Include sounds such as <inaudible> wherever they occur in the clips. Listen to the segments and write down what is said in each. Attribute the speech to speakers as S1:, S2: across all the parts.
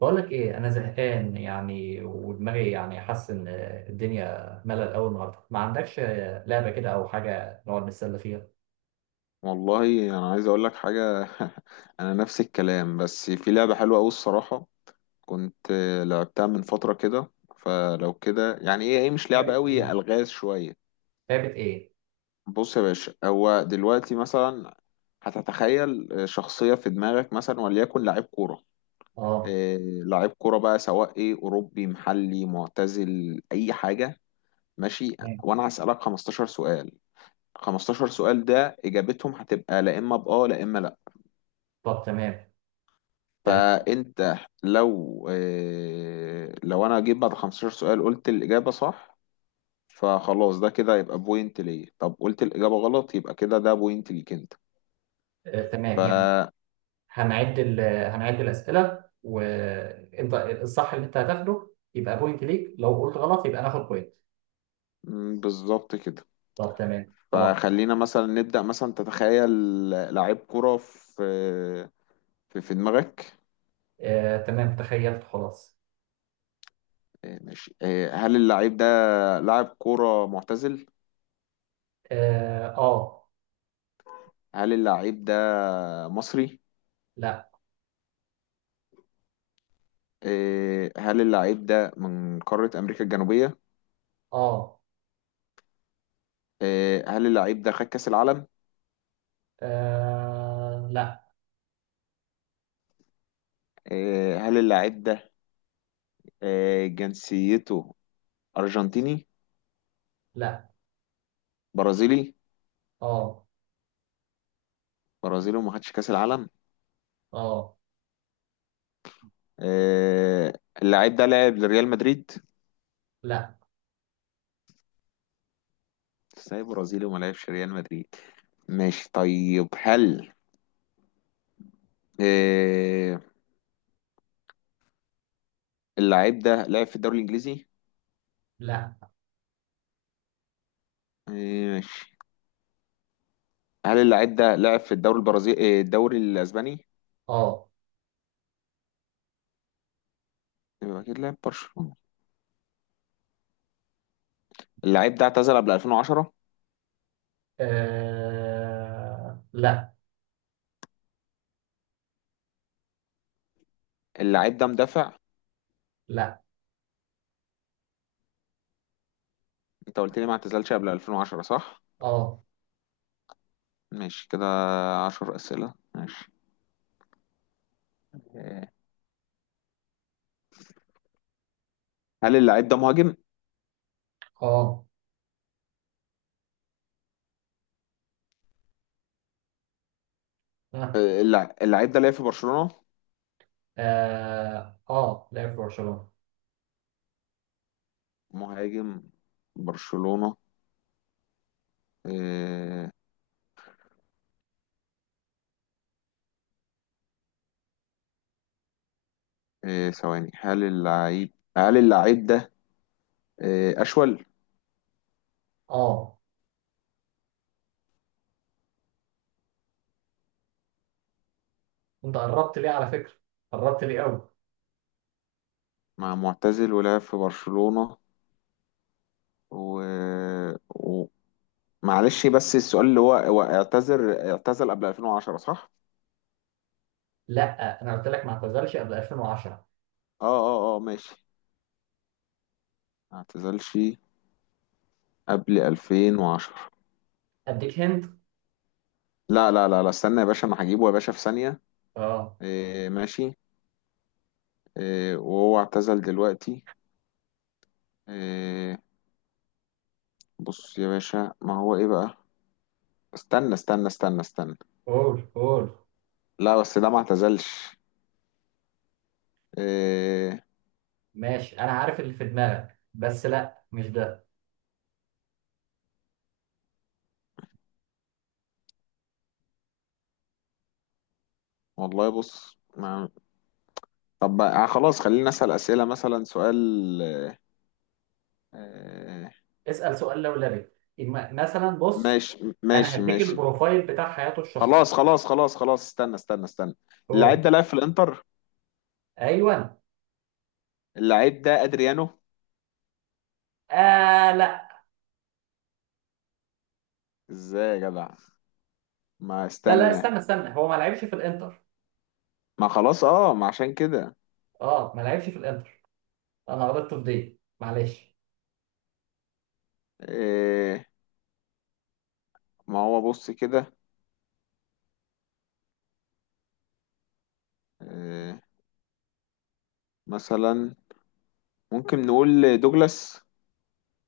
S1: بقول لك ايه، انا زهقان يعني، ودماغي يعني حاسس ان الدنيا ملل. اول النهارده ما عندكش لعبه كده او حاجه نقعد نتسلى فيها.
S2: والله انا عايز اقول لك حاجه <laughs> انا نفس الكلام، بس في لعبه حلوه قوي الصراحه، كنت لعبتها من فتره كده. فلو كده يعني ايه مش
S1: لعبة
S2: لعبه
S1: ايه؟
S2: قوي، الغاز شويه.
S1: لعبه ايه؟
S2: بص يا باشا، هو دلوقتي مثلا هتتخيل شخصيه في دماغك، مثلا وليكن لعيب كوره.
S1: اه،
S2: إيه، لعيب كوره بقى، سواء ايه اوروبي محلي معتزل اي حاجه. ماشي.
S1: تمام.
S2: وانا هسالك 15 سؤال. 15 سؤال ده اجابتهم هتبقى لا اما باه لا اما.
S1: طب تمام، تمام.
S2: فانت لو انا جيت بعد 15 سؤال قلت الاجابه صح، فخلاص ده كده يبقى بوينت ليا. طب قلت الاجابه غلط، يبقى كده ده بوينت ليك انت.
S1: آه
S2: ف
S1: تمام يعني. هنعد ال... هنعد الاسئله، وانت الصح اللي انت هتاخده يبقى بوينت ليك، لو قلت غلط يبقى ناخد بوينت.
S2: بالظبط كده.
S1: طب تمام خلاص.
S2: فخلينا مثلا نبدا، مثلا تتخيل لعيب كره في دماغك.
S1: آه تمام تخيلت خلاص.
S2: آه، ماشي. آه، هل اللعيب ده لاعب كره معتزل؟
S1: اه،
S2: هل اللعيب ده مصري؟
S1: لا.
S2: آه، هل اللعيب ده من قاره امريكا الجنوبيه؟
S1: اه،
S2: آه، هل اللعيب ده خد كأس العالم؟
S1: لا.
S2: آه، هل اللعيب ده، آه، جنسيته أرجنتيني؟
S1: لا.
S2: برازيلي؟
S1: اه.
S2: برازيلي وما خدش كأس العالم؟
S1: اه.
S2: آه، اللعيب ده لعب لريال مدريد؟
S1: لا.
S2: ازاي برازيلي وما لعبش ريال مدريد؟ ماشي طيب، هل آه، اللعيب ده لعب في الدوري الإنجليزي؟
S1: لا.
S2: آه، ماشي. هل اللعيب ده لعب في الدوري البرازيلي، آه، الدوري الأسباني؟
S1: اه.
S2: يبقى أكيد لعب برشلونة. اللعيب ده اعتزل قبل 2010؟
S1: لا.
S2: اللعيب ده مدافع؟
S1: لا.
S2: انت قلت لي ما اعتزلش قبل 2010 صح؟
S1: اه.
S2: ماشي كده. عشر أسئلة. ماشي. آه، هل اللاعب ده مهاجم؟
S1: اه. اه.
S2: آه، اللاعب ده لعب في برشلونة.
S1: اه، لعب في برشلونة.
S2: مهاجم، برشلونة. آه، آه، ثواني. هل اللاعب، هل اللاعب ده، آه، أشول؟
S1: اه، انت قربت ليه على فكرة، قربت ليه قوي.
S2: مع معتزل ولعب في برشلونة و... و... معلش بس السؤال اللي هو هو اعتزل قبل 2010 صح؟
S1: لا، انا قلت لك ما اعتزلش قبل 2010.
S2: اه. اه اه، ماشي. ما اعتزلش قبل 2010.
S1: اديك هند.
S2: لا لا لا لا، استنى يا باشا، انا هجيبه يا باشا في ثانية.
S1: اه،
S2: إيه، ماشي. إيه، وهو اعتزل دلوقتي؟ إيه. بص يا باشا، ما هو ايه بقى. استنى استنى استنى استنى.
S1: قول قول.
S2: لا بس ده ما اعتزلش. إيه.
S1: ماشي، انا عارف اللي في دماغك، بس لا، مش ده.
S2: والله بص ما. طب بقى آه، خلاص خلينا نسأل أسئلة، مثلا سؤال. إيه.
S1: اسأل سؤال لولبي. مثلا بص،
S2: ماشي
S1: انا
S2: ماشي
S1: هديك
S2: ماشي.
S1: البروفايل بتاع حياته الشخصية.
S2: خلاص خلاص خلاص خلاص، استنى استنى استنى. اللعيب
S1: قول.
S2: ده لعب في الانتر.
S1: ايوه.
S2: اللعيب ده ادريانو.
S1: آه لا.
S2: ازاي يا جدع، ما
S1: لا لا،
S2: استنى.
S1: استنى استنى، هو ما لعبش في الانتر.
S2: ما خلاص اه، ما عشان كده.
S1: اه، ما لعبش في الانتر. انا غلطت في دي، معلش.
S2: إيه. ما هو بص كده. إيه، مثلا ممكن نقول دوجلاس.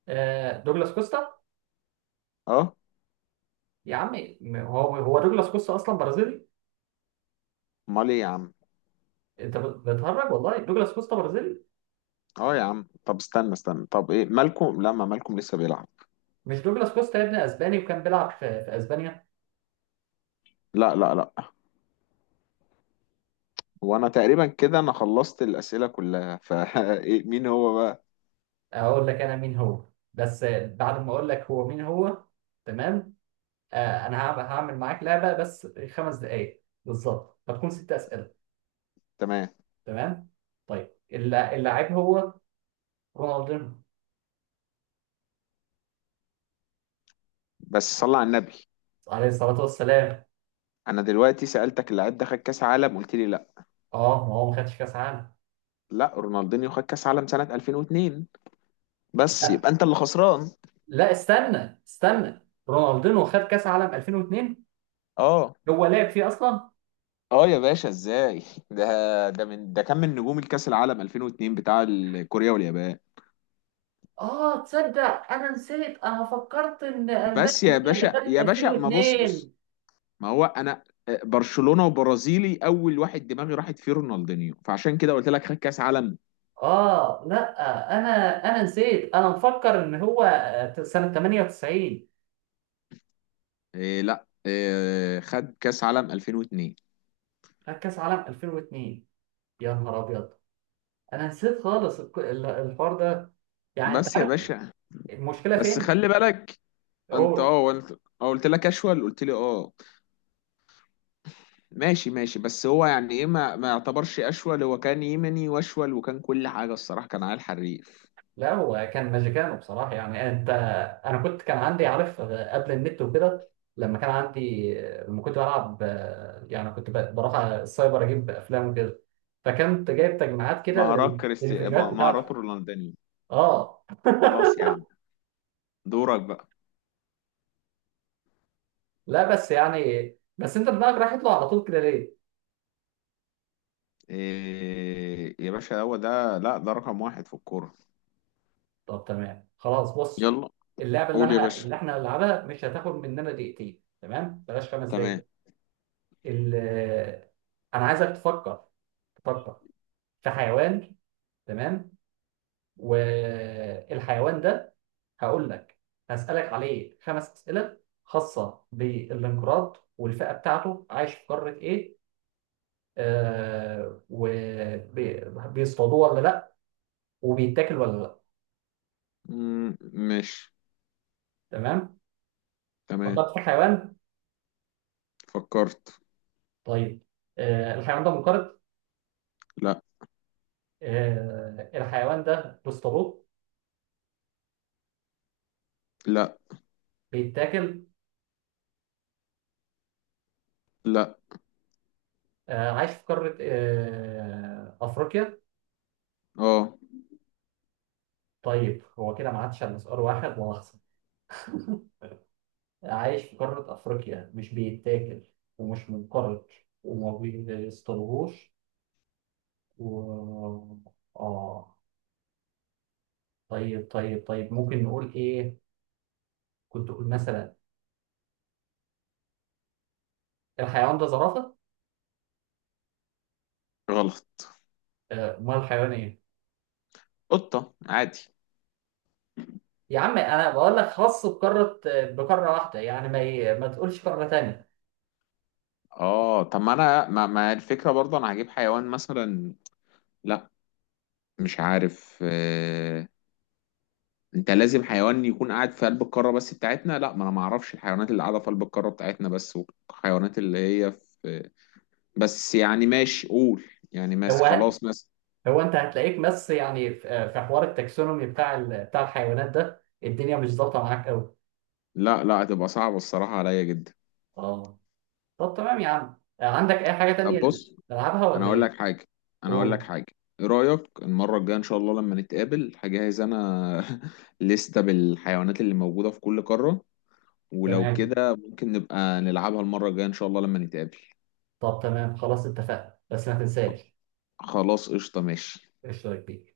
S1: آه دوجلاس كوستا.
S2: اه.
S1: يا عمي، هو دوجلاس كوستا اصلا برازيلي.
S2: امال ايه يا عم.
S1: انت بتهرج، والله دوجلاس كوستا برازيلي.
S2: اه يا عم، طب استنى استنى، طب ايه مالكم، لا ما مالكم لسه بيلعب.
S1: مش دوجلاس كوستا يا ابني اسباني، وكان بيلعب في اسبانيا.
S2: لا لا لا. وانا تقريبا كده انا خلصت الاسئله كلها <laughs> إيه، مين هو بقى.
S1: اقول لك انا مين هو، بس بعد ما اقول لك هو مين هو. تمام. آه، انا هعمل معاك لعبه بس 5 دقائق بالظبط، هتكون 6 اسئله.
S2: تمام.
S1: تمام. طيب، اللاعب هو رونالدينو.
S2: بس صلى على النبي.
S1: عليه الصلاه والسلام.
S2: انا دلوقتي سالتك اللاعب ده خد كاس عالم، قلت لي لا.
S1: اه، ما هو ما خدش كاس عالم.
S2: لا، رونالدينيو خد كاس عالم سنه 2002، بس
S1: لا،
S2: يبقى انت اللي خسران.
S1: لا استنى استنى، رونالدينو خد كاس عالم 2002؟
S2: اه.
S1: هو لعب فيه اصلا؟
S2: اه يا باشا، ازاي <laughs> ده كان من نجوم الكاس العالم 2002 بتاع كوريا واليابان.
S1: اه تصدق انا نسيت، انا فكرت ان
S2: بس يا
S1: البانيا هي اللي
S2: باشا
S1: خدت
S2: يا باشا، ما بص بص.
S1: 2002.
S2: ما هو انا آه، برشلونة وبرازيلي، اول واحد دماغي راحت فيه رونالدينيو، فعشان كده قلت لك خد كاس عالم.
S1: اه لا، انا انا نسيت، انا مفكر ان هو سنة 98
S2: إيه، لا، إيه خد كاس عالم 2002.
S1: خد كاس عالم 2002. يا نهار ابيض، انا نسيت خالص الحوار ده. يعني انت
S2: بس يا
S1: عارف.
S2: باشا،
S1: المشكلة
S2: بس
S1: فين؟
S2: خلي بالك. انت
S1: هو
S2: قلت، قلت لك اشول، قلت لي اه. ماشي ماشي، بس هو يعني ايه ما يعتبرش اشول، هو كان يمني واشول وكان كل حاجة الصراحة، كان عيل حريف.
S1: لا، هو كان ماجيكانو بصراحة. يعني انت، انا كنت، كان عندي، عارف قبل النت وكده، لما كان عندي، لما كنت بلعب، يعني كنت بروح على السايبر اجيب افلام وكده، فكنت جايب تجميعات كده
S2: مهارات كريستي،
S1: للفيديوهات بتاعتي.
S2: مهارات رونالدينيو.
S1: اه.
S2: خلاص يا عم، دورك بقى.
S1: لا، بس يعني، بس انت دماغك رايح يطلع على طول كده ليه؟
S2: إيه يا باشا، هو ده لا، ده رقم واحد في الكورة.
S1: طب تمام خلاص، بص.
S2: يلا.
S1: اللعبة اللي
S2: قول يا
S1: انا،
S2: باشا.
S1: اللي احنا هنلعبها مش هتاخد مننا دقيقتين، تمام؟ بلاش خمس
S2: تمام.
S1: دقايق ال- انا عايزك تفكر، تفكر في حيوان، تمام؟ والحيوان ده هقول لك، هسألك عليه 5 أسئلة خاصة بالانقراض، والفئة بتاعته، عايش في قارة إيه، وبيصطادوه ولا لأ، وبيتاكل ولا لأ.
S2: مم، ماشي.
S1: تمام.
S2: تمام.
S1: فكرت في الحيوان؟
S2: فكرت.
S1: طيب. آه، الحيوان ده منقرض؟
S2: لا
S1: آه، الحيوان ده بيصطادوه؟
S2: لا
S1: بيتاكل؟
S2: لا.
S1: آه، عايش في قارة، أفريقيا؟
S2: اه،
S1: طيب، هو كده ما عادش على سؤال واحد ولا؟ عايش في قارة أفريقيا، مش بيتاكل، ومش منقرض، وما بيصطادوهوش، و آه طيب طيب طيب، ممكن نقول إيه؟ كنت أقول مثلا، الحيوان ده زرافة؟
S2: غلط.
S1: أمال الحيوان إيه؟
S2: قطة عادي.
S1: يا عم أنا بقول لك خاص بقارة، بقارة واحدة، يعني ما تقولش قارة تانية.
S2: اه، طب ما انا ما الفكرة برضه، انا هجيب حيوان مثلا. لا، مش عارف. آه. انت لازم حيوان يكون قاعد في قلب القارة بس بتاعتنا. لا، ما انا ما اعرفش الحيوانات اللي قاعدة في قلب القارة بتاعتنا بس، والحيوانات اللي هي في. بس يعني ماشي، قول. يعني ماشي
S1: هو
S2: خلاص ماشي.
S1: هو أنت هتلاقيك، بس يعني في حوار التاكسونومي بتاع بتاع الحيوانات ده، الدنيا مش ظابطة معاك أوي.
S2: لا لا، هتبقى صعبة الصراحة عليا جدا.
S1: آه. طب تمام يا عم، عندك أي حاجة
S2: طب
S1: تانية
S2: بص.
S1: نلعبها
S2: انا
S1: ولا
S2: اقول
S1: إيه؟
S2: لك حاجة. انا اقول لك
S1: قول.
S2: حاجة. ايه رأيك المرة الجاية ان شاء الله لما نتقابل هجهز انا <laughs> لستة بالحيوانات اللي موجودة في كل قارة، ولو
S1: تمام.
S2: كده ممكن نبقى نلعبها المرة الجاية ان شاء الله لما نتقابل.
S1: طب تمام خلاص، اتفقنا، بس ما تنساش.
S2: خلاص قشطة ماشي.
S1: اشترك بيه.